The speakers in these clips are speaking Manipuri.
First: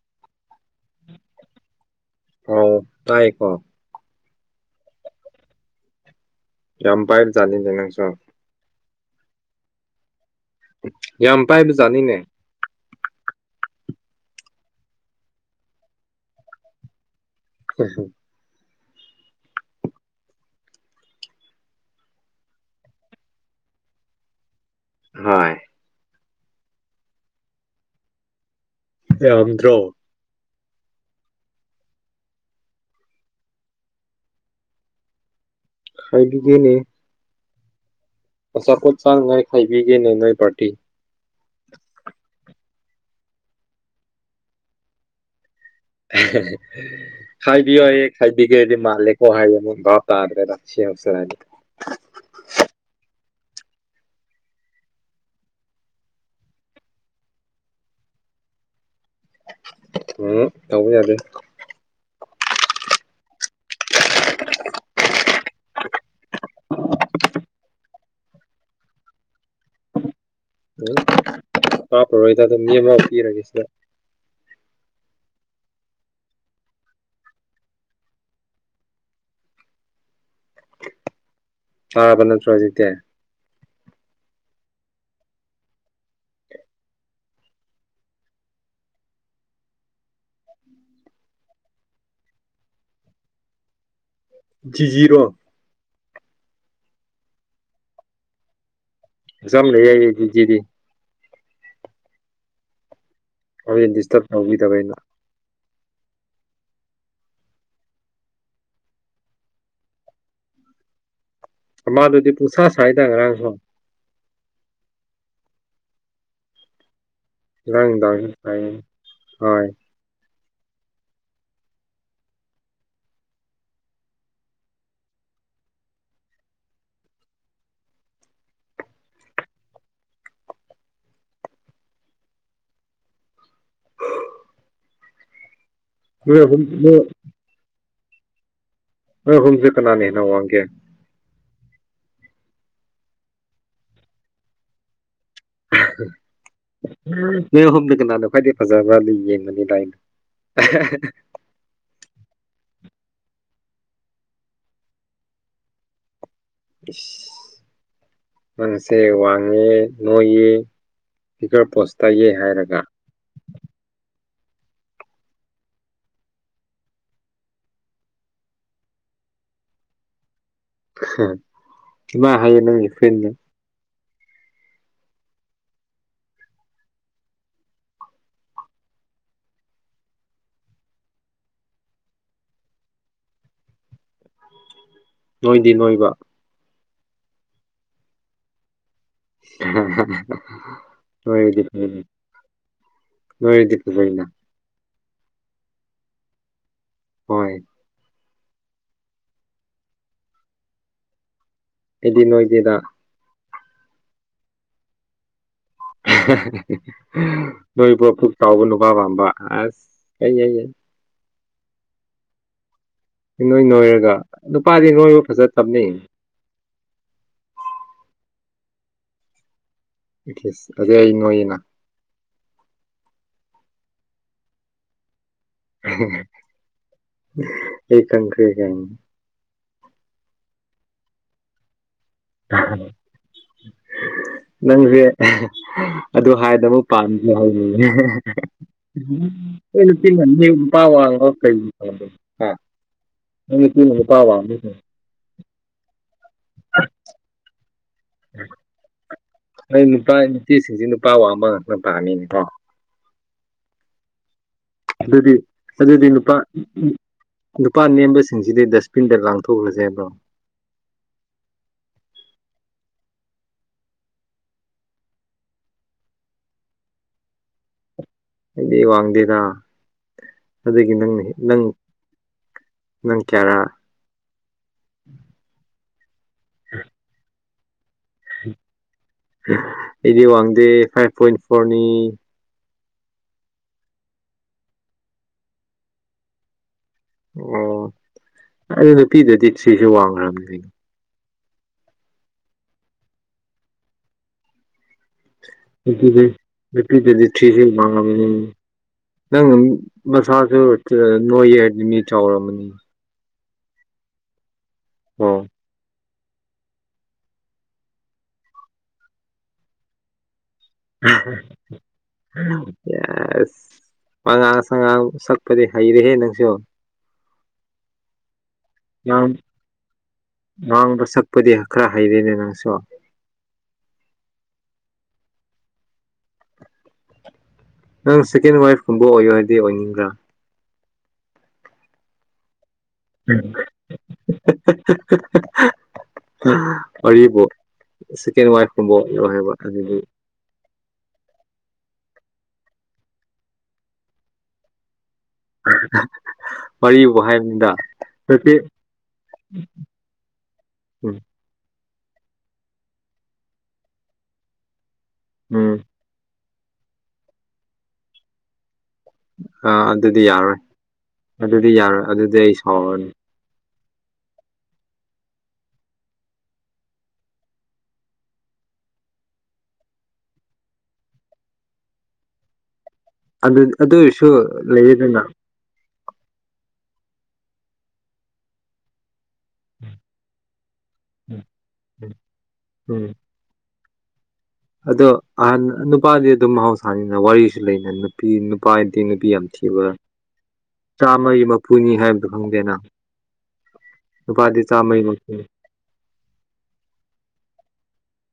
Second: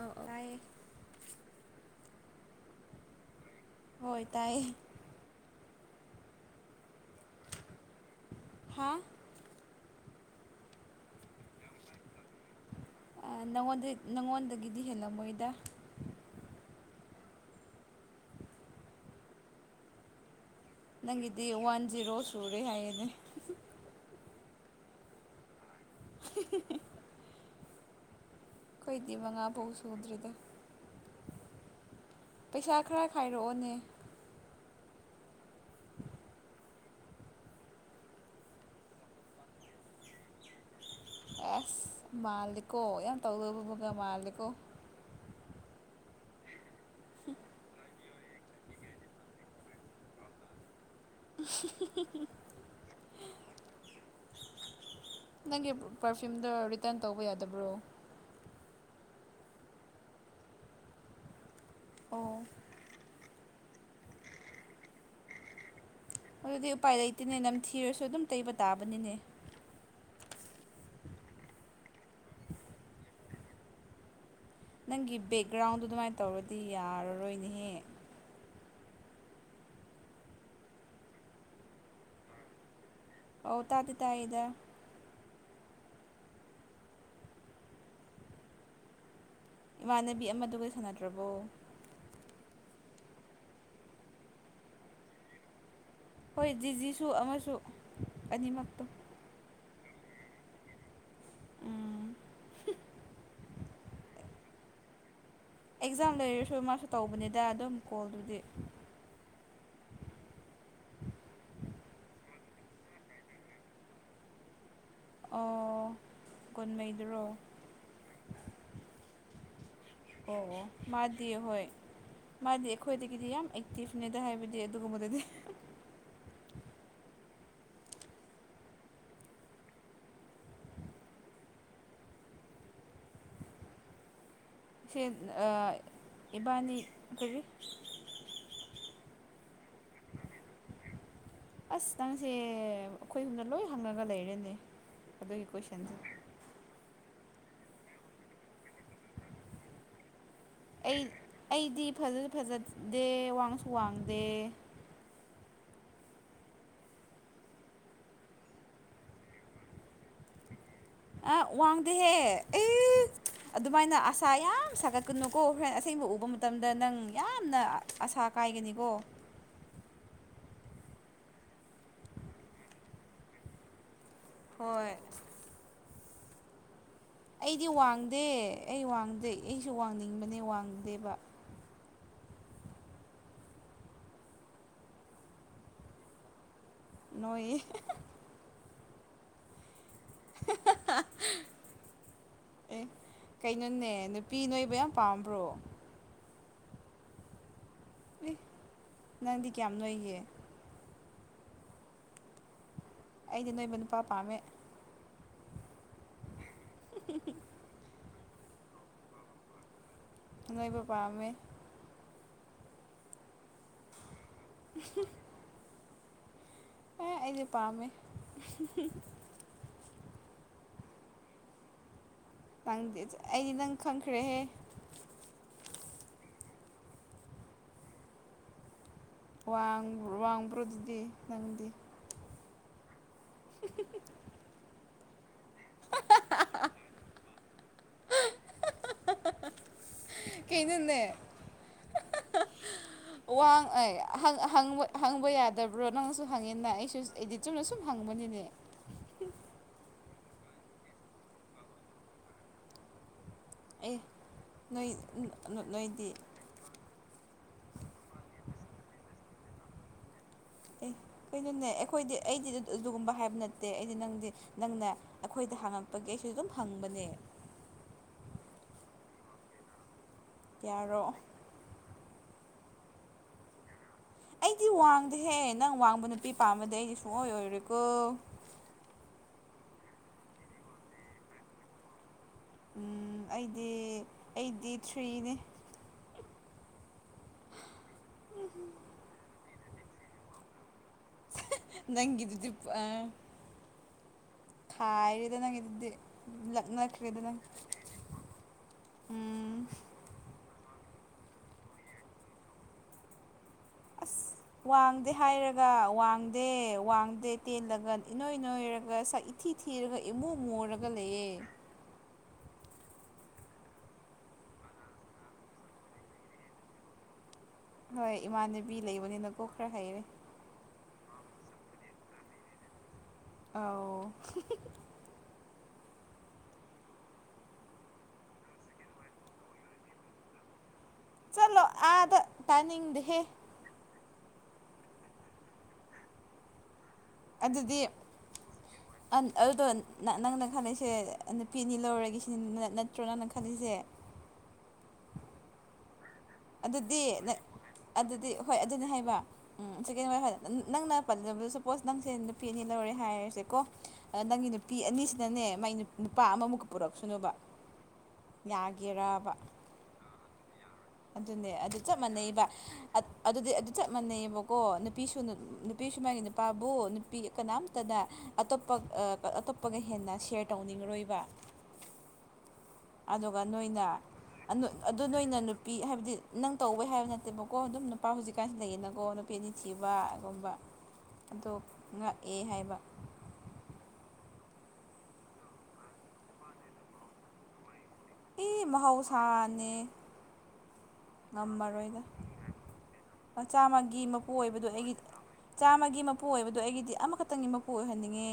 ꯑ ꯑꯥꯏꯌꯦ ꯍꯥꯎ ꯇꯥꯏꯀꯣ ꯍꯣꯏ ꯇꯥꯏꯌꯦ ꯌꯥꯝꯝ ꯄꯥꯏꯔ ꯆꯥꯗꯅ ꯁꯣ ꯍꯥꯥ ꯌꯥꯝ ꯄꯥꯏꯕꯖꯥꯠꯅꯤꯅꯦ ꯉꯣꯟꯗ ꯅꯪꯉꯣꯟꯗꯒꯤꯗꯤ ꯍꯦꯜꯂꯝꯃꯣꯏꯗ ꯍꯣꯏ ꯍ ꯅꯪꯒꯤꯗꯤ ꯋꯥꯟ ꯖꯤꯔꯣ ꯁꯨꯔꯦ ꯍꯥꯏꯌꯦꯅꯦ ꯍꯣꯏ [inaudible] ꯀꯩꯗꯤ ꯃꯉꯥ ꯐꯥꯎ ꯌꯥꯝꯗ꯭ꯔꯣ ꯁꯨꯗ꯭ꯔꯤꯗ ꯄꯩꯁꯥ ꯈꯔ ꯈꯥꯏꯔꯛꯑꯣꯅꯦ ꯈꯥꯏꯒꯦꯅꯦ ꯑꯆꯥꯄꯣꯠ ꯆꯥ ꯉꯥꯏ ꯈꯥꯏꯕꯤꯒꯦꯅꯦ ꯅꯣꯏ ꯄꯥꯔꯇꯤ ꯑꯁ ꯃꯥꯂꯦꯀꯣ ꯌꯥꯝ ꯇꯧꯗꯣꯏꯕꯕꯒ ꯃꯥꯂꯦꯀꯣ ꯎ ꯈꯥꯏꯕꯤꯌꯦ ꯈꯥꯏꯕꯤ ꯀꯦ ꯑꯗꯨꯗꯤ ꯃꯜꯦꯀꯣ ꯍꯥꯏꯥꯏ ꯃ ꯕꯥ ꯇꯥꯗꯔ ꯔꯁꯤ ꯍꯧꯁ ꯍꯥꯏꯗꯤ [inaudible] ꯅꯪꯒꯤ ꯄꯔꯐ꯭ꯌꯨꯝꯗꯣ ꯔꯤꯇꯟ ꯇꯧꯕ ꯌꯥꯗꯕ꯭ꯔꯣ ꯎꯝ ꯌꯥꯎꯕ ꯌꯥꯗ ꯑꯣ [inaudible] ꯑꯗꯨꯗꯤ ꯎꯄꯥꯏ ꯂꯩꯇꯦꯅꯦ ꯅꯝ ꯊꯤꯔꯁꯨ ꯑꯗꯨꯝ ꯇꯩꯕ ꯇꯥꯕꯅꯤꯅꯦ ꯀꯥꯞꯄꯔꯣꯏꯗ ꯑꯗꯨꯝ ꯃꯤ ꯑꯃ ꯄꯤꯔꯒꯦ ꯁꯤꯗ ꯅꯪꯒꯤ ꯕꯦꯛꯒ꯭ꯔꯥꯎꯟꯗꯣ ꯑꯗꯨꯃꯥꯏꯅ ꯇꯧꯔꯗꯤ ꯌꯥꯔꯔꯣꯏꯅꯦꯍꯦ ꯇꯥꯕ ꯅꯠꯇ꯭ꯔꯣꯖꯤꯗꯦ ꯑꯧ ꯇꯥꯗꯤ ꯇ ꯏꯗ ꯏꯃꯥꯟꯅꯕꯤ ꯑꯃꯗꯨꯒ ꯁꯥꯟꯅꯗ꯭ꯔꯕꯣ ꯖꯤꯔꯣ ꯍꯣꯏ ꯖꯤꯖꯤꯁꯨ ꯑꯃꯁꯨ ꯑꯅꯤꯃꯛꯇꯣ ꯑꯦꯖꯝ ꯂꯩ ꯌꯥꯏꯗꯤꯗꯤ ꯑꯥ ꯍꯦꯟ ꯗꯤꯁꯇꯔꯕ ꯇꯧꯈꯤꯗꯕ ꯑꯩꯅ ꯑꯦꯛꯖꯥꯝ ꯂꯩꯔꯁꯨ ꯃꯥꯁꯨ ꯇꯧꯕꯅꯤꯗ ꯑꯗꯨꯝ ꯀꯣꯜꯗꯨꯗꯤ ꯃꯥꯗꯨꯗꯤ ꯄꯨꯨꯡꯁꯥ ꯁꯥꯏꯗ ꯉꯔꯥꯡꯁꯨꯣ ꯑꯣ ꯀꯨꯟꯃꯩꯗ꯭ꯔꯣ ꯔꯪꯗ ꯍꯣꯏ ꯑꯣ ꯃꯥꯗꯤ ꯍꯣꯏ ꯃꯥꯗꯤ ꯑꯩꯈꯣꯏꯗꯒꯤꯗꯤ ꯌꯥꯝ ꯑꯦꯛꯇꯤꯞꯅꯦꯗ ꯍꯥꯏꯕꯗꯤ ꯑꯗꯨꯒꯨꯝꯕꯗꯗꯤ ꯑ ꯁꯦ ꯑꯍꯨꯝ ꯏꯕꯥꯅꯤ ꯅꯣꯏ ꯀꯔꯤꯔꯤ ꯑ ꯍ ꯍꯧꯨꯝꯖꯀꯅꯥ ꯅꯅꯦꯅꯣ ꯋꯥꯪꯦ ꯑꯁ ꯅꯪꯁꯦ ꯑꯩꯈꯣꯏ ꯁꯨꯝꯗ ꯂꯣꯏ ꯍꯪꯉꯒ ꯂꯩꯔꯦꯅꯦ ꯑꯗꯨꯒꯤ ꯀꯣꯏꯁꯟꯁꯦ ꯅ ꯍꯣꯝꯅ ꯀꯅꯥꯗꯣ ꯈ꯭ꯋꯥꯏꯗꯤ ꯐꯖꯕ꯭ꯔꯥ ꯑꯗꯨ ꯌꯦꯡꯉꯅꯤ ꯂꯥꯏꯅ ꯑꯩ ꯑꯩꯗꯤ ꯐꯖꯁꯨ ꯐꯖꯗꯦ ꯋꯥꯡꯁꯨ ꯋꯥꯡꯗꯦ ꯅꯪꯁꯦ ꯋꯥꯡꯉꯦ ꯅꯣꯏꯌꯦ ꯑ ꯐꯤꯒꯔ ꯄꯣꯁ ꯋꯥꯡꯗꯍꯦ ꯇꯥꯏꯌꯦ ꯍꯥꯏꯔꯒ ꯑꯦ ꯑꯗꯨꯃꯥꯏꯅ ꯑꯁꯥ ꯌꯥꯝ ꯁꯥꯒꯠꯀꯅꯨꯀꯣ ꯍꯣꯔꯦꯟ ꯑꯁꯦꯡꯕ ꯎꯕ ꯃꯇꯝꯗ ꯅꯪ ꯌꯥꯝꯅ ꯑꯁꯥ ꯀꯥꯏꯒꯅꯤꯀꯣ ꯏꯃꯥ ꯍꯩ ꯅꯪꯒꯤ ꯐ꯭ꯔꯦꯟ ꯍꯣꯏ ꯑꯩꯗꯤ ꯋꯥꯡꯗꯦ ꯑꯩ ꯋꯥꯡꯗꯦ ꯑꯩꯁꯨ ꯋꯥꯡꯅꯤꯡꯕꯅꯦ ꯋꯥꯡꯗꯦꯕ ꯅꯣꯏꯗꯤ ꯅꯣꯏꯕ ꯅꯣꯏ ꯍꯥ ꯑꯦ ꯅꯣꯏꯔꯗꯤ ꯀꯩꯅꯣꯅꯦ ꯐꯖꯩꯅ ꯅꯨꯄꯤ ꯅꯣꯏꯕꯌꯥꯝ ꯄꯥꯝꯔꯣ ꯍꯣꯏ ꯑꯦ ꯅꯪꯗꯤ ꯀꯌꯥꯝ ꯅꯣꯏꯒꯦ ꯑꯦꯗꯤ ꯅꯣꯏꯒꯦꯗ ꯑꯩꯗꯤ ꯅꯣꯏꯕ ꯅꯨꯄꯥ ꯄꯥꯝꯃꯦ ꯅꯣꯏꯕꯨ ꯄꯨꯛ ꯆꯥꯎꯕ ꯅꯨꯄꯥ ꯄꯥꯝꯕ ꯑꯁ ꯑꯩ ꯑꯩ ꯅꯣꯏꯕ ꯄꯥꯝꯃꯦ ꯅꯣꯏ ꯅꯣꯏꯔꯒ ꯅꯨꯄꯥꯗꯤ ꯅꯣꯏꯔ ꯐꯖ ꯇꯞꯅꯩ ꯑꯩꯁꯦ ꯄꯥꯝꯃꯦ ꯑꯗꯨꯩ ꯑꯩ ꯅꯣꯏꯒꯤꯅ ꯇꯪꯗꯦ ꯑꯩꯗꯤ ꯅꯪ ꯈꯪꯈ꯭ꯔꯦꯍꯦ ꯑꯩ ꯀꯪꯇꯔꯤ ꯀ ꯋꯥꯡꯕ ꯋꯥꯡꯕ꯭ꯔꯣ ꯑꯗꯨꯗꯤ ꯅꯪꯗꯤ ꯅꯪꯁꯦ ꯑꯗꯨ ꯍꯥꯏꯗ ꯑꯃꯨ ꯄꯝꯕꯤ ꯍꯥꯏ ꯀꯩꯅꯤ ꯄ ꯀꯩꯅꯣꯅꯦ ꯀꯩ ꯅꯣꯏ ꯋꯥ ꯅꯨꯄꯤꯅ ꯅꯨꯄꯥ ꯍ ꯋꯥꯡꯕꯁꯤꯡ ꯍꯪꯕ ꯌꯥꯗꯕ꯭ꯔꯣ ꯅꯪꯅꯁꯨ ꯍꯪꯉꯦꯅ ꯑꯩꯁꯨ ꯏꯗꯤ ꯆꯨꯝꯅ ꯁꯨꯝ ꯍꯪꯕꯅꯤꯅꯦ ꯑꯩ ꯅꯨꯄꯥ ꯅꯨꯄꯤꯁꯤꯡꯁꯤ ꯅꯨꯄꯥ ꯋꯥꯡꯕ ꯉꯥꯛꯅ ꯄꯥꯛꯅꯤꯅꯦꯀꯣ ꯑꯦ ꯅꯣꯏ ꯑꯗꯨꯗꯤ ꯑꯗꯨꯗꯤ ꯅꯣꯏꯗꯤ ꯅꯨꯄꯥ ꯅꯨꯄꯥ ꯅꯦꯝꯕꯁꯤꯡꯁꯤꯗꯤ ꯗꯁꯕꯤꯟꯗ ꯂꯥꯡꯊꯣꯛꯈ꯭ꯔꯁꯦꯕ꯭ꯔꯣ ꯑꯦ ꯀꯩꯅꯣꯅꯦ ꯑꯩꯈꯣꯏꯗꯤ ꯑꯩꯗꯤ ꯑꯗꯨꯒꯨꯝꯕ ꯍꯥꯏꯕ ꯅꯠꯇꯦ ꯑꯩꯗꯤ ꯅꯪꯗꯤ ꯅꯪꯅ ꯑꯩꯈꯣꯏꯗ ꯍꯥꯡꯉꯛꯄꯒꯤ ꯑꯩꯁꯨ ꯑꯗꯨꯝ ꯍꯪꯕꯅꯦ ꯑꯩꯗꯤ ꯋꯥꯡꯗꯦꯗ ꯑꯗꯨꯒꯤ ꯌꯥꯔꯣ ꯅꯪ ꯅꯪ ꯅꯪ ꯀꯦꯔ ꯑꯩꯗꯤ ꯋꯥꯡꯗꯦꯍꯦ ꯅꯪ ꯋꯥꯡꯕ ꯅꯨꯄꯤ ꯄꯥꯝꯕꯗꯤ ꯑꯩꯗꯤ ꯁꯨꯡꯑꯣꯏ ꯑꯣꯏꯔꯦꯀꯣ ꯑꯩꯗꯤ ꯋꯥꯡꯗꯦ ꯐꯥꯏꯚ ꯄꯣꯏꯟ ꯐꯣꯔꯅꯤ ꯑꯩꯗꯤ ꯑꯩꯠꯇꯤ ꯊ꯭ꯔꯤꯅꯤ ꯑꯣ ꯑꯗꯨ ꯅꯨꯄꯤꯗꯗꯤ ꯁꯤꯁꯨ ꯋꯥꯡꯈ꯭ꯔꯕꯅꯤꯅ ꯅꯪ ꯑꯗꯨꯗꯄꯥ ꯑ ꯈꯥꯏꯔꯦꯗ ꯅꯪꯒꯤ ꯑꯗꯨꯗꯤ ꯂꯛꯅꯈ꯭ꯔꯦꯗ ꯅꯪ ꯎꯝ ꯅꯪ ꯎꯝ ꯃꯁꯥꯁꯨ ꯅꯣꯏ ꯍꯥꯏꯗꯤ ꯃꯤ ꯆꯥꯎꯔꯝꯝꯕꯅꯤ ꯑꯁ ꯋꯥꯡꯗꯦ ꯑꯣ ꯍꯥꯏꯔꯒ ꯋꯥꯡꯗꯦ ꯋꯥꯡꯗꯦ ꯇꯦꯜꯂꯒ ꯏꯅꯣꯏ ꯅꯣꯏꯔꯒ ꯁꯛ ꯏꯊꯤ ꯊꯤꯔꯒ ꯏꯃꯨ ꯃꯨꯔꯒ ꯂꯩꯌꯦ [inaudible] ꯄꯉꯥꯡ ꯁꯉꯥꯡ ꯁꯛꯄꯗꯤ ꯍꯩꯔꯦꯍꯦ ꯅꯪꯁꯨ ꯍꯣꯏ ꯏꯃꯥꯟꯅꯕꯤ ꯂꯩꯕꯅꯤꯅꯀꯣ ꯈꯔ ꯍꯩꯔꯦ ꯅꯍꯥꯡꯕ ꯁꯛꯄꯗꯤ ꯈꯔ ꯍꯩꯔꯤꯅꯦ ꯅꯪꯁꯨ ꯑꯥꯎ ꯅꯪ ꯁꯦꯀꯦꯟ ꯋꯥꯏꯐꯀꯨꯝꯕ ꯑꯣꯏꯌꯣꯍꯥꯏꯔꯗꯤ ꯑꯣꯏꯅꯤꯡꯕ꯭ꯔꯥ꯫ ꯆꯂꯣ ꯑꯥꯗ ꯇꯅꯤꯡ ꯗꯦꯍꯦ꯫ [unintelligible] ꯑꯗꯨꯗꯤ ꯁꯦꯀꯦꯟ ꯋꯥꯏꯐꯀꯨꯝꯕ ꯑ ꯑꯣꯏꯔꯣ ꯍꯥꯏꯕ ꯑꯗꯨꯗꯣ ꯑꯗꯨꯗꯤ ꯅꯪꯅ ꯈꯪꯏꯁꯦ꯫ ꯅꯨꯄꯤ ꯑꯅꯤ ꯂꯧꯔꯒꯦꯁꯤꯅꯤ ꯅꯠꯇ꯭ꯔꯣ ꯅꯪꯅ ꯈꯜꯂꯤꯁꯦ꯫ [unintelligible] ꯑꯗꯨꯗꯤ ꯋꯥꯔꯤꯕꯨ ꯍꯥꯏꯕꯅꯤꯗ ꯑꯗꯨꯗꯤ ꯅꯠꯇꯦ ꯍꯣꯏ ꯑꯗꯨꯅꯦ ꯍꯥꯏꯕ ꯎꯝ꯫ ꯀꯩꯅꯣ ꯅꯪꯅ ꯎꯝ ꯄꯜꯂꯕ ꯁꯄꯣꯁ ꯅꯪꯁꯦ ꯅꯨꯄꯤ ꯑꯅꯤ ꯂꯧꯔꯦ ꯍꯥꯏꯔꯁꯦꯀꯣ꯫ ꯅꯪꯒꯤ ꯅꯨꯄꯤ ꯑꯅꯤꯁꯤꯅꯅꯦ ꯃꯥꯏ ꯎꯝ ꯅꯨ꯫ ꯅꯨꯄꯥ ꯑꯃꯃꯨꯛꯀ ꯄꯨꯔꯛꯁꯅꯨꯕ ꯌꯥꯒꯦꯔꯕ ꯑ ꯑꯗꯨꯗꯤ ꯌꯥꯔꯣꯏ ꯑꯗꯨꯅꯦ ꯑꯗꯨꯗꯤ ꯑꯗꯨ ꯆꯞ ꯌꯥꯔꯣꯏ ꯑꯗꯨꯗꯤ ꯃꯥꯟꯅꯩꯕ ꯑꯩ ꯁꯥꯎꯔꯅꯤ ꯑꯗꯨꯗꯤ ꯑꯗꯨ ꯆꯞ ꯃꯥꯟꯅꯩꯑꯕꯀꯣ ꯅꯨꯄꯤꯁꯨ ꯅꯨꯄꯤꯁꯨ ꯃꯥꯒꯤ ꯅꯨꯄꯥꯕꯨ ꯅꯨꯄꯤ ꯀꯅꯥꯝꯇꯅ ꯑꯇꯣꯞꯄ ꯑꯇꯣꯞꯄꯒ ꯍꯦꯟꯅ ꯁꯦꯌꯔ ꯇꯧꯅꯤꯡꯉꯔꯣꯏꯕ ꯑꯗꯨꯒ ꯑꯗꯨ ꯅꯣꯏꯅ ꯑꯗꯨ ꯑꯣꯏꯔꯁꯨ ꯑꯗꯨ ꯂꯩꯌꯦꯗꯅ ꯅꯣꯏꯅ ꯄꯤ ꯍꯥꯏꯕꯗꯤ ꯅꯪ ꯇꯧꯕꯩ ꯍꯥꯏꯕ ꯅꯠꯇꯦꯕꯀꯣ ꯑꯗꯨꯝ ꯅꯨꯄꯥ ꯍꯧꯖꯤꯛꯀꯥꯟꯁꯤ ꯂꯩꯌꯦꯅꯀꯣ ꯅꯨꯄꯤ ꯑꯅꯤ ꯊꯤꯕ ꯑꯗꯨꯒꯨꯝꯕ [inaudible] ꯑꯗꯨꯣ ꯉꯥꯛꯑꯦ ꯍꯥꯏꯕ ꯎꯝ ꯑꯗꯣ ꯑꯍ ꯅꯨꯄꯥꯗꯤ ꯑꯗꯨꯝ ꯃꯍꯧꯁꯥꯅꯤꯅ ꯋꯥꯔꯤꯁꯨ ꯂꯩꯅ꯫ ꯅꯨꯄꯤ ꯑꯦ ꯅꯨꯄꯥꯗꯤ ꯅꯨꯄꯤ ꯌꯥꯝ ꯃꯍꯧꯁꯥꯅꯦ ꯊꯤꯕ ꯆꯥꯝꯃꯒꯤ ꯃꯄꯨꯅꯤ ꯍꯥꯏꯕꯗꯨ ꯈꯪꯗꯦ ꯅꯪ꯫ ꯃꯆꯥꯃꯒꯤ ꯃꯄꯨ ꯑꯣꯏꯕꯗꯨ ꯑꯩꯒꯤ꯫ ꯃꯄꯨꯅꯤ ꯆꯥꯝꯃꯒꯤ ꯃꯄꯨ ꯑꯣꯏꯕꯗꯣ ꯑꯩꯒꯤꯗꯤ ꯑꯃꯈꯛꯇꯪꯒꯤ ꯃꯄꯨ ꯑꯣꯏꯍꯟꯅꯤꯡꯉꯦ꯫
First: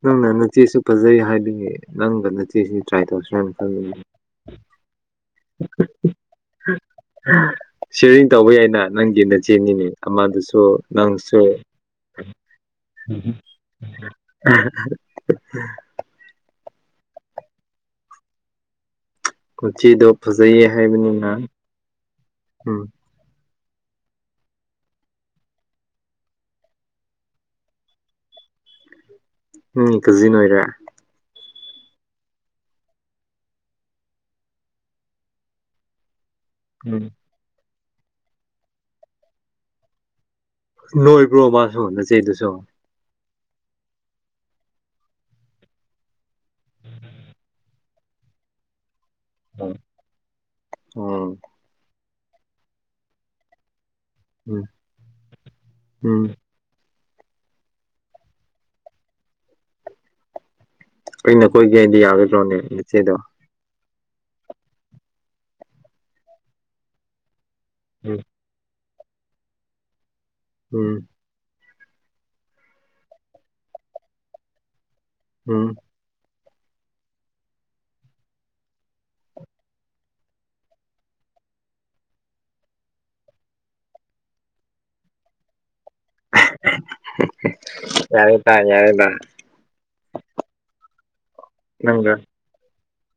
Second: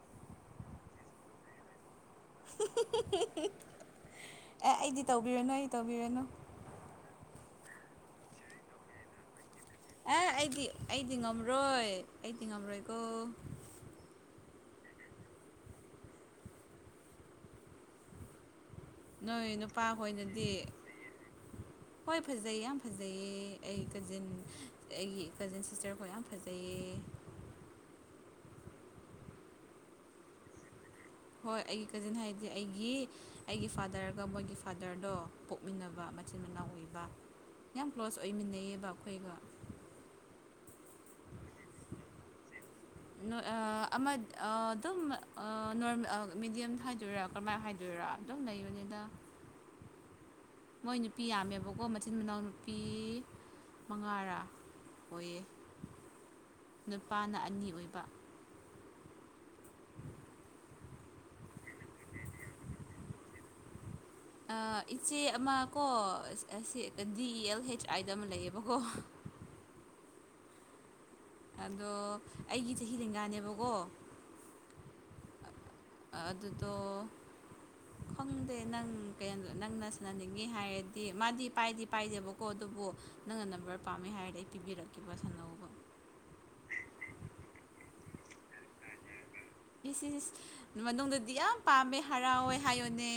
ꯈꯪꯗꯦꯅꯦ ꯅꯆꯦꯁꯨ ꯐꯖꯩ ꯍꯥꯏꯕꯅꯦ꯫ ꯅꯪꯒ ꯅꯆꯦꯒ ꯇ꯭ꯔꯥꯏ ꯇꯧꯁꯤꯔ ꯈꯜꯂꯤꯅꯦ꯫ ꯑꯦ ꯑꯩꯗꯤ ꯇꯧꯕꯤꯔꯅꯨ ꯑꯩ ꯇꯧꯕꯤꯔꯅꯨ꯫ ꯁꯦꯔꯤꯡ ꯇꯧꯕ ꯌꯥꯏꯅ ꯅꯪꯒꯤ ꯅꯆꯦ ꯅꯤꯅꯦ꯫ ꯑꯦ ꯑꯃꯗꯁꯨ ꯑꯩꯗꯤ ꯑꯩꯗꯤ ꯅꯪꯁꯦ꯫ ꯉꯝꯔꯣꯏ ꯑꯩꯗꯤ ꯉꯝꯔꯣꯏꯀꯣ [unintelligible] ꯅꯣꯏ ꯅꯨꯄꯥ ꯅꯆꯦꯗꯣ ꯍꯣꯏꯅꯗꯤ ꯐꯖꯩꯌꯦ ꯍꯥꯏꯕꯅꯤꯅ ꯍꯣꯏ ꯐꯖꯩ ꯌꯥꯝ ꯎꯝ ꯐꯖꯩ꯫ ꯖꯩꯌꯦ ꯑꯩ ꯀꯖꯤꯟ ꯑꯩꯒꯤ ꯀꯖꯤꯟ ꯁꯤꯁꯇꯔꯈꯣꯢ ꯌꯥꯝ ꯐꯖꯩꯌꯦ꯫ ꯎꯝ ꯀꯖꯤꯟ ꯑꯣꯏꯔꯦ꯫ ꯍꯣꯏ ꯑꯩꯒꯤ ꯀꯖꯤꯟ ꯍꯥꯏꯗꯤ ꯑꯩꯒꯤ ꯑꯩꯒꯤ ꯐꯥꯗꯔꯒ ꯃꯣꯏꯒꯤ ꯐꯥꯗꯔꯗꯣ ꯄꯣꯛꯃꯤꯟꯅꯕ꯫ ꯢꯆꯤꯟ ꯏꯅꯥꯎ ꯑꯣꯏꯕ ꯎꯝ ꯌꯥꯝ ꯀ꯭ꯂꯣꯁ ꯑꯣꯏꯃꯤꯟꯅꯩꯌꯦꯕ ꯑꯈꯣꯏꯒ꯫ ꯅꯣꯏꯕ꯭ꯔꯣ ꯃꯥꯁꯨ ꯅꯆꯦ ꯗꯨꯁꯨ꯫ ꯅꯣꯏ ꯑ ꯑꯃ ꯑꯗꯨꯝ ꯑ ꯅꯣꯢ ꯃꯤꯗꯤꯌꯝ ꯍꯥꯏꯗꯣꯏꯔꯥ ꯀꯃꯥꯏ ꯍꯥꯏ꯫ [unintelligible] ꯑꯗꯨꯝ ꯂꯩꯕꯅꯤꯗ꯫ ꯎꯝ꯫ ꯃꯣꯏ ꯅꯨꯄꯤ ꯌꯥꯝꯃꯦꯕꯀꯣ ꯃꯆꯤꯟ ꯃꯅꯥꯎ ꯅꯨꯄꯤ ꯃꯉꯥꯔꯥ꯫ ꯑꯣꯏꯌꯦ ꯎꯝ ꯅꯨꯄꯥꯅ ꯑꯅꯤ ꯑꯣꯏꯕ꯫ ꯑꯩꯅ ꯀꯣꯏꯒꯦꯗꯤ ꯌꯥꯒꯗ꯭ꯔꯣꯅꯦ ꯅꯆꯦꯗꯣ꯫ ꯏꯆꯦ ꯑꯃ ꯀꯣ ꯗꯤ ꯑꯦꯜ ꯍꯩꯆ ꯑꯥꯏꯗ ꯎꯝ ꯑꯃ ꯂꯩꯌꯦ꯫ ꯑꯣ ꯍꯣ꯫ ꯎꯝ꯫ ꯑꯗꯣ ꯑꯩꯒꯤ ꯆꯍꯤ ꯂꯦꯡꯒꯥꯅꯦꯕꯀꯣ꯫ ꯎꯝ꯫ ꯑ ꯑꯗꯨꯗꯣ꯫ [inaudible] ꯈꯪꯗꯦ ꯅꯪ ꯀꯩ ꯅꯪꯅ ꯁꯥꯟꯅꯅꯤꯡꯉꯤ ꯍꯥꯏꯔꯗꯤ ꯃꯥꯗꯤ ꯄꯥꯏꯗꯤ ꯄꯥꯏꯗꯦꯕꯀꯣ ꯑꯗꯨꯕꯨ꯫ ꯅꯪꯅ ꯅꯝꯕꯔ ꯄꯥꯝꯃꯦ ꯍꯥꯏꯔꯗꯤ ꯑꯩ ꯄꯤꯕꯤꯔꯛꯀꯦꯕ ꯁꯥꯟꯅꯧꯋꯣꯕ꯫ ꯌꯥꯔꯦꯗ ꯌꯥꯔꯦꯗ꯫ ꯏꯁ ꯏꯁ ꯃꯅꯨꯡꯗꯗꯤ ꯌꯥꯝ ꯄꯥꯝꯃꯦ ꯅꯪꯒ ꯍꯔꯥꯎꯋꯦ ꯍꯥꯏꯌꯣꯅꯦ꯫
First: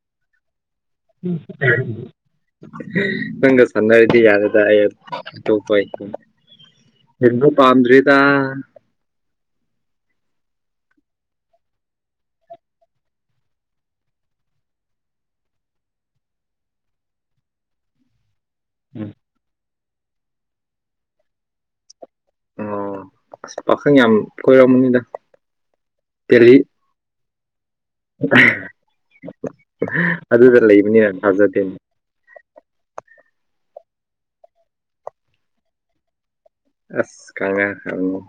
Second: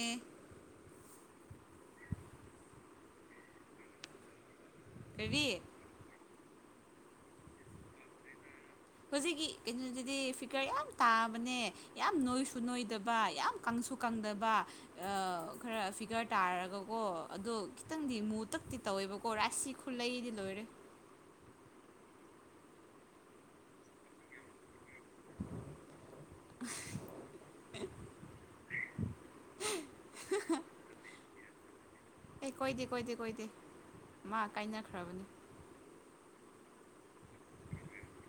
ꯅꯪꯒ ꯁꯅꯔꯗꯤ ꯌꯥꯔꯦꯗ ꯑꯩ꯫ ꯀꯔꯤ [unintelligible] ꯑꯍꯦꯟꯕ ꯄꯥꯝꯗ꯭ꯔꯦꯗ ꯍꯧꯖꯤꯛꯀꯤ ꯀꯩꯅꯣꯗꯨꯗꯤ ꯐꯤꯒꯔ ꯌꯥꯝ ꯇꯥꯕꯅꯦ ꯌꯥꯝ ꯅꯣꯏꯁꯨ ꯅꯣꯏꯗꯕ ꯌꯥꯝ ꯀꯪꯁꯨ ꯀꯪꯗꯕ ꯑ ꯈꯔ ꯐꯤꯒꯔ ꯇꯥꯔꯒꯀꯣ ꯑꯗꯣ ꯈꯤꯇꯪꯗꯤ ꯃꯨ ꯇꯛ ꯇꯤ ꯇꯧꯋꯦꯕꯀꯣ ꯔꯥꯁꯤ ꯈꯨꯂꯩꯗꯤ ꯂꯣꯏꯔꯦ ꯑꯣ ꯑꯁ ꯄꯥꯈꯪ ꯌꯥꯝ ꯀꯣꯏꯔꯝꯃꯅꯤꯗ ꯗꯦꯜꯍꯤ ꯑꯗꯨꯗ ꯂꯩꯕꯅꯤꯅ ꯊꯥꯖꯗꯦꯅꯦ ꯑꯦ ꯀꯣꯏꯗꯦ ꯀꯣꯏꯗꯦ ꯀꯣꯏꯗꯦ ꯃꯥ ꯀꯥꯏꯅꯈ꯭ꯔꯕꯅꯤ꯫ ꯑꯁ [unintelligible] ꯍꯪꯉꯣ꯫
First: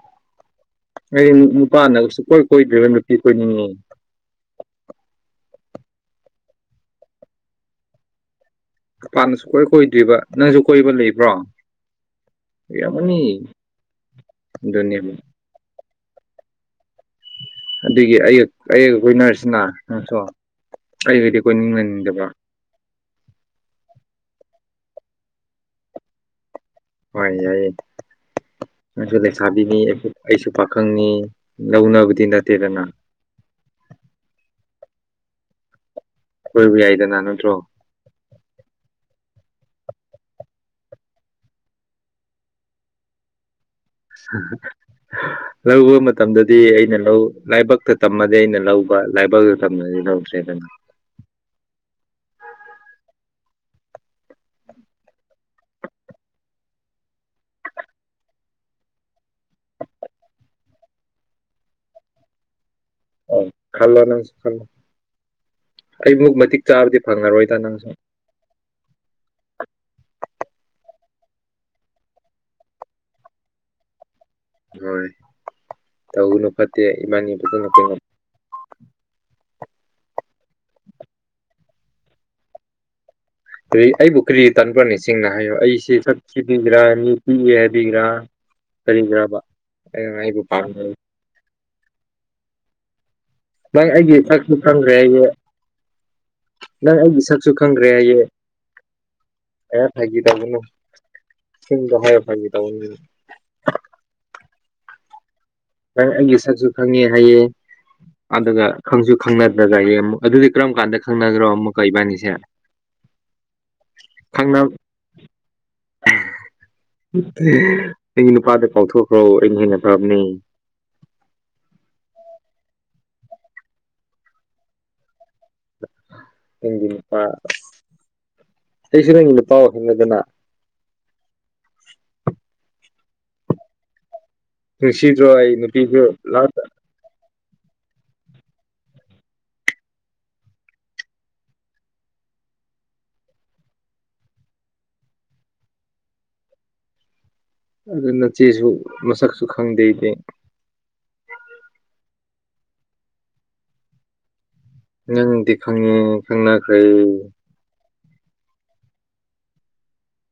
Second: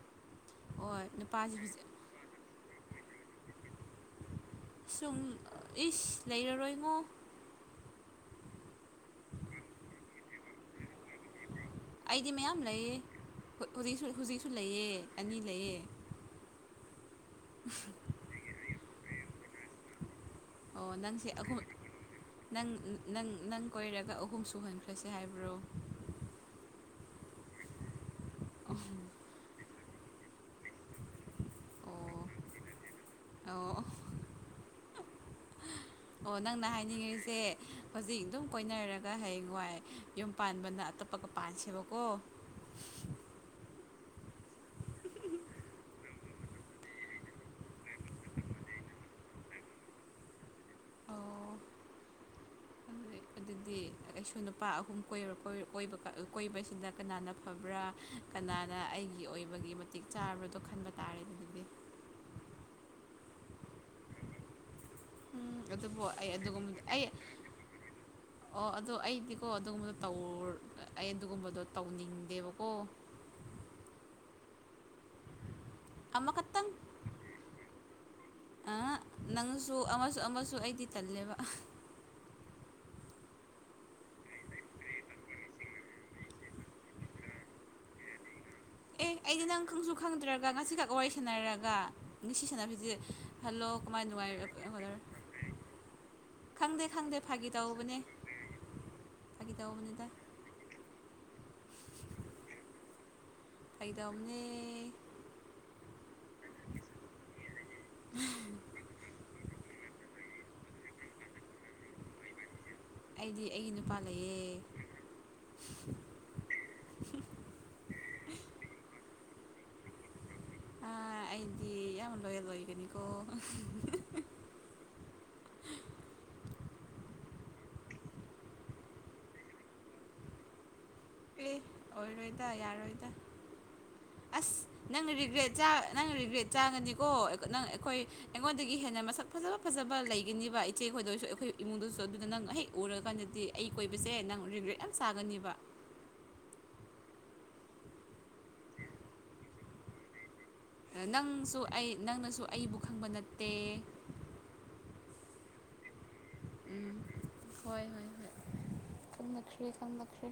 ꯍꯣꯏ ꯑꯩ ꯅꯨꯄꯥꯁꯤ ꯍꯧꯖꯤꯛ ꯅꯨꯄꯥꯅ ꯁꯨꯡꯀꯣꯏ ꯀꯣꯏꯗ꯭ꯔꯤꯕ ꯅꯨꯄꯤ ꯀꯣꯏꯅꯤꯡꯉꯤ꯫ ꯁꯨꯝ ꯏꯁ ꯂꯩꯔꯔꯣꯏꯉꯣ꯫ ꯅꯨꯄꯥꯅ ꯁꯨꯡꯀꯣꯏ ꯀꯣꯏꯗ꯭꯭ꯔꯤꯕ ꯅꯪꯁꯨ ꯀꯣꯏꯕ ꯂꯩꯕ꯭ꯔꯣ꯫ ꯑꯩꯗꯤ ꯃꯌꯥꯝ ꯂꯩꯌꯦ ꯂꯩꯔꯝꯒꯅꯤ ꯍꯧꯖꯤꯛꯁꯨ ꯍꯧꯖꯤꯛꯁꯨ ꯂꯩꯌꯦ ꯑꯗꯨꯅꯦꯕ ꯑꯅꯤ ꯂꯩꯌꯦ꯫ ꯑꯗꯨꯒꯤ ꯑꯩ ꯑꯩꯒ ꯀꯣꯏꯅꯔꯤꯁꯤꯅ ꯅꯪꯁꯨ ꯑꯣ ꯅꯪꯁꯦ ꯑꯩꯕꯨꯗꯤ ꯑꯍꯨꯝ ꯀꯣꯏꯅꯤꯡꯂꯅꯤꯡꯗꯕ꯫ ꯅꯪ ꯅꯪ ꯅꯪ ꯀꯣꯏꯔꯒ ꯑꯍꯨꯝ ꯁꯨꯍꯟꯈ꯭ꯔꯁꯦ ꯍꯥꯏꯕ꯭ꯔꯣ ꯍꯣꯏ ꯌꯥꯏꯌꯦ ꯅꯪꯁꯨ ꯂꯩꯁꯥꯕꯤꯅꯤ ꯑꯩꯁꯨ ꯑꯩꯁꯨ ꯄꯥꯈꯪꯅꯤ ꯂꯧꯅꯕꯗꯤ ꯅꯠꯇꯦꯗꯅ ꯑꯩ ꯑꯣ ꯑꯣ ꯅꯪꯅ ꯀꯣꯏꯕ ꯌꯥꯏꯗꯅ ꯍꯥꯏꯅꯤꯡꯉꯤꯁꯦ ꯅꯠꯇ꯭ꯔꯣ ꯍꯧꯖꯤꯛ ꯑꯗꯨꯝ ꯀꯣꯏꯅꯔꯒ ꯍꯌꯦꯡꯋꯥꯏ ꯌꯨꯝ ꯄꯥꯟꯕꯅ ꯑꯇꯣꯞꯄꯒ ꯄꯥꯟꯁꯦꯕꯀꯣ [unintelligible] ꯂꯧꯕ ꯃꯇꯝꯗꯗꯤ ꯑꯩꯅ ꯂꯧ ꯂꯥꯏꯕꯛꯇ ꯇꯝꯃꯗꯤ ꯑꯩꯅ ꯂꯧꯕ ꯂꯥꯏꯕꯛꯇ ꯇꯝꯗ꯭ꯔꯗꯤ ꯂꯧꯗ꯭ꯔꯦꯗꯅ ꯑꯣ ꯑꯗꯨꯗꯤ ꯑꯩꯁꯨ ꯅꯨꯄꯥ ꯑꯍꯨꯝ ꯀꯣꯏꯕꯁꯤꯅ ꯀꯅꯥꯅ ꯐꯕ꯭ꯔꯥ ꯀꯅꯥꯅ ꯑꯩꯒꯤ ꯑꯣꯏꯕꯒꯤ ꯃꯇꯤꯛ ꯆꯥꯕ꯭ꯔꯗꯣ ꯈꯟꯕ ꯇꯥꯔꯦ ꯑꯗꯨꯗꯤ ꯈꯜꯂꯣ ꯅꯪꯁꯨ ꯈꯜꯂꯣ ꯎꯝ ꯑꯗꯨꯕꯨ ꯑꯩ ꯑꯩꯃꯨꯛ ꯃꯇꯤꯛ ꯑꯗꯨꯒꯨꯝꯕ ꯆꯥꯕꯗꯤ ꯑꯩ ꯐꯪꯉꯔꯣꯏꯗ ꯅꯪꯁꯨ ꯑꯣ ꯑꯗꯣ ꯑꯩꯗꯤꯀꯣ ꯑꯗꯨꯒꯨꯝꯕꯗꯣ ꯇꯧ ꯑꯩ ꯑꯗꯨꯒꯨꯝꯕꯗꯣ ꯇꯧꯅꯤꯡꯗꯦꯕꯀꯣ ꯍꯣꯏ ꯇꯧꯅꯨ ꯑꯃꯈꯛꯇꯪ ꯐꯠꯇꯦ ꯏꯕꯥꯅꯤ ꯐꯖꯅ ꯀꯣꯏꯅ ꯑ ꯅꯪꯁꯨ ꯑꯃꯁꯨ ꯑꯃꯁꯨ ꯑꯩꯗꯤ ꯇꯜꯂꯦꯕ ꯑꯗꯨꯩ ꯑꯩꯕꯨ ꯀꯔꯤ ꯇꯥꯟꯄꯅꯤꯁꯤꯡꯅ ꯍꯥꯏꯌꯣ ꯑꯩꯁꯤꯦ ꯁ ꯊꯤꯕꯤꯒꯦꯔꯥ ꯃꯤ ꯄꯤꯛꯏ ꯍꯥꯏꯕꯤꯒꯔꯥ ꯑꯦ ꯑꯩꯗꯤ ꯅꯪ ꯈꯪꯁꯨ ꯈꯪꯗ꯭ꯔꯒ ꯉꯁꯤꯈꯛ ꯄꯥꯝꯗ꯭ꯔꯤ ꯋꯥꯔꯤ ꯁꯥꯟꯅꯔꯒ ꯉꯁꯤ ꯁꯥꯟꯕꯤꯁꯦ ꯅꯪ ꯑꯩꯒꯤ ꯁꯛꯁꯨ ꯐꯪꯈ꯭ꯔꯦ ꯑꯩꯁꯦ ꯈꯪꯗꯦ ꯅꯪ ꯈꯪꯗꯦ ꯑꯩꯒꯤ ꯐꯥꯒꯤ ꯁꯛꯁꯨ ꯈꯪꯈ꯭ꯔꯦ ꯇꯧꯕꯅꯦ ꯍꯥꯏꯌꯦꯦ ꯐꯥꯒꯤ ꯑꯦ ꯇꯧꯕꯅꯤꯗ ꯐꯒ ꯇꯕꯅ ꯁꯤꯗ ꯍ ꯐꯒ ꯇꯕꯅ ꯈꯥꯏꯗꯧꯅꯦ ꯅꯪ ꯑꯩꯒꯤ ꯁꯠꯁꯨ ꯈꯪꯉꯦ ꯍꯥꯏꯌꯦꯦ ꯑꯗꯨꯒ ꯈꯪꯁꯨ ꯈꯪꯅꯗ꯭ꯔꯒ ꯌꯦ ꯑꯃꯨꯛ ꯑꯗꯨꯗꯤ ꯀꯔꯝ ꯀꯥꯟꯗ ꯈꯪꯅꯗꯔꯣ ꯑꯃꯨꯛꯀ ꯏꯕꯥꯅꯤꯁꯦ ꯑꯩꯗꯤ ꯑꯩꯒꯤ ꯅꯨꯄꯥ ꯂꯩꯌꯦ ꯑꯩꯒꯤ ꯅꯨꯄꯥꯗꯨ ꯀꯥꯎꯊꯣꯛꯈ꯭ꯔꯣ ꯑꯩꯅ ꯍꯦꯟꯅ ꯐꯕꯅꯦ ꯑꯥ ꯑꯩꯗꯤ ꯌꯥꯝ ꯂꯣꯌꯜ ꯑꯣꯏꯒꯅꯤꯀꯣ [unintelligible] ꯑꯩꯁꯨ ꯅꯪꯒꯤ ꯅꯨꯄꯥ ꯑꯣꯏꯍꯟꯂꯣꯗꯅꯥ ꯑꯦ ꯑꯣꯏꯔꯣꯏꯗ ꯌꯥꯔꯣꯏꯗ ꯑꯁ ꯅꯪ ꯅꯨꯡꯁꯤꯗ꯭ꯔꯣ ꯑꯩ ꯔꯤꯒ꯭ꯔꯦꯠ ꯅꯨꯄꯤꯁꯨ ꯅꯪ ꯔꯤꯒ꯭ꯔꯦꯠ ꯂꯥꯁ ꯆꯥꯒꯅꯤꯀꯣ ꯅꯪ ꯑꯩꯈꯣꯏ ꯑꯩꯉꯣꯟꯗꯒꯤ ꯍꯦꯟꯅ ꯃꯁꯛ ꯐꯖꯕ ꯐꯖꯕ ꯂꯩꯒꯅꯤꯕ ꯏꯆꯦ ꯈꯣꯏꯗ ꯑꯣꯏꯔꯁꯨ ꯑꯩꯈꯣꯏ ꯏꯃꯨꯡꯗꯁꯨ ꯑꯗꯨꯅ ꯅꯪ ꯍꯦꯛ ꯎꯔꯀꯥꯟꯗꯗꯤ ꯑꯩ ꯀꯣꯏꯕꯁꯦ ꯅꯪ ꯔꯤꯒ꯭ꯔꯦꯠ ꯌꯥꯝ ꯁꯥꯒꯅꯤꯕ ꯑꯗꯨꯅꯆꯦꯁꯨ ꯃꯁꯛꯁꯨ ꯈꯪꯗꯦꯗꯤ ꯅꯪꯁꯨ ꯑꯩ ꯅꯪꯅꯁꯨ ꯑꯩꯕꯨ ꯈꯪꯕ ꯅꯠꯇꯦ ꯅꯪꯗꯤ ꯈꯉꯦ ꯎꯝ ꯈꯪꯅꯈ꯭ꯔꯩ ꯍꯣꯏ ꯍꯣꯏ ꯍꯣꯏ ꯈꯪꯅꯈ꯭ꯔꯦ ꯈꯪꯅꯈ꯭ꯔꯦ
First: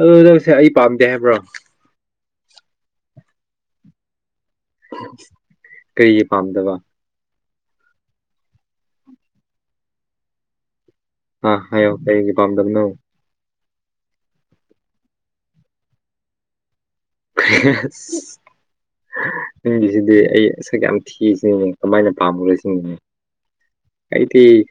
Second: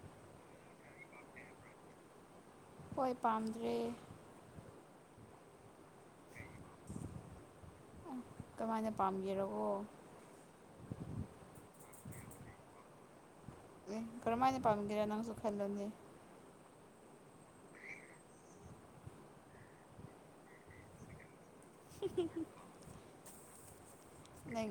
ꯑꯗꯨ ꯅꯁꯦ ꯑꯩ ꯄꯥꯝꯗꯦ ꯍꯥꯏꯕ꯭ꯔꯣ ꯑꯣꯏꯣꯏ ꯄꯥꯝꯗ꯭ꯔꯦ ꯀꯔꯤꯒꯤ ꯄꯥꯝꯗꯕ ꯀꯃꯥꯏꯅ ꯄꯥꯝꯒꯦꯔꯕꯣ ꯑ ꯍ ꯀꯩꯒꯤ ꯄꯝꯗꯕꯅꯣ ꯀꯔꯝꯍꯥꯏꯅ ꯄꯥꯝꯒꯦꯔꯥ ꯅꯪꯁꯨ ꯈꯜꯂꯣꯅꯦ ꯁ ꯅꯨꯡꯒꯤꯁꯤꯗꯤ ꯑꯩꯛꯀ ꯌꯥꯝ ꯊꯤꯁꯤ ꯀꯃꯥꯏꯅ ꯄꯥꯝꯃꯨꯔꯁꯤꯡ ꯑꯩꯗꯤ ꯅꯪ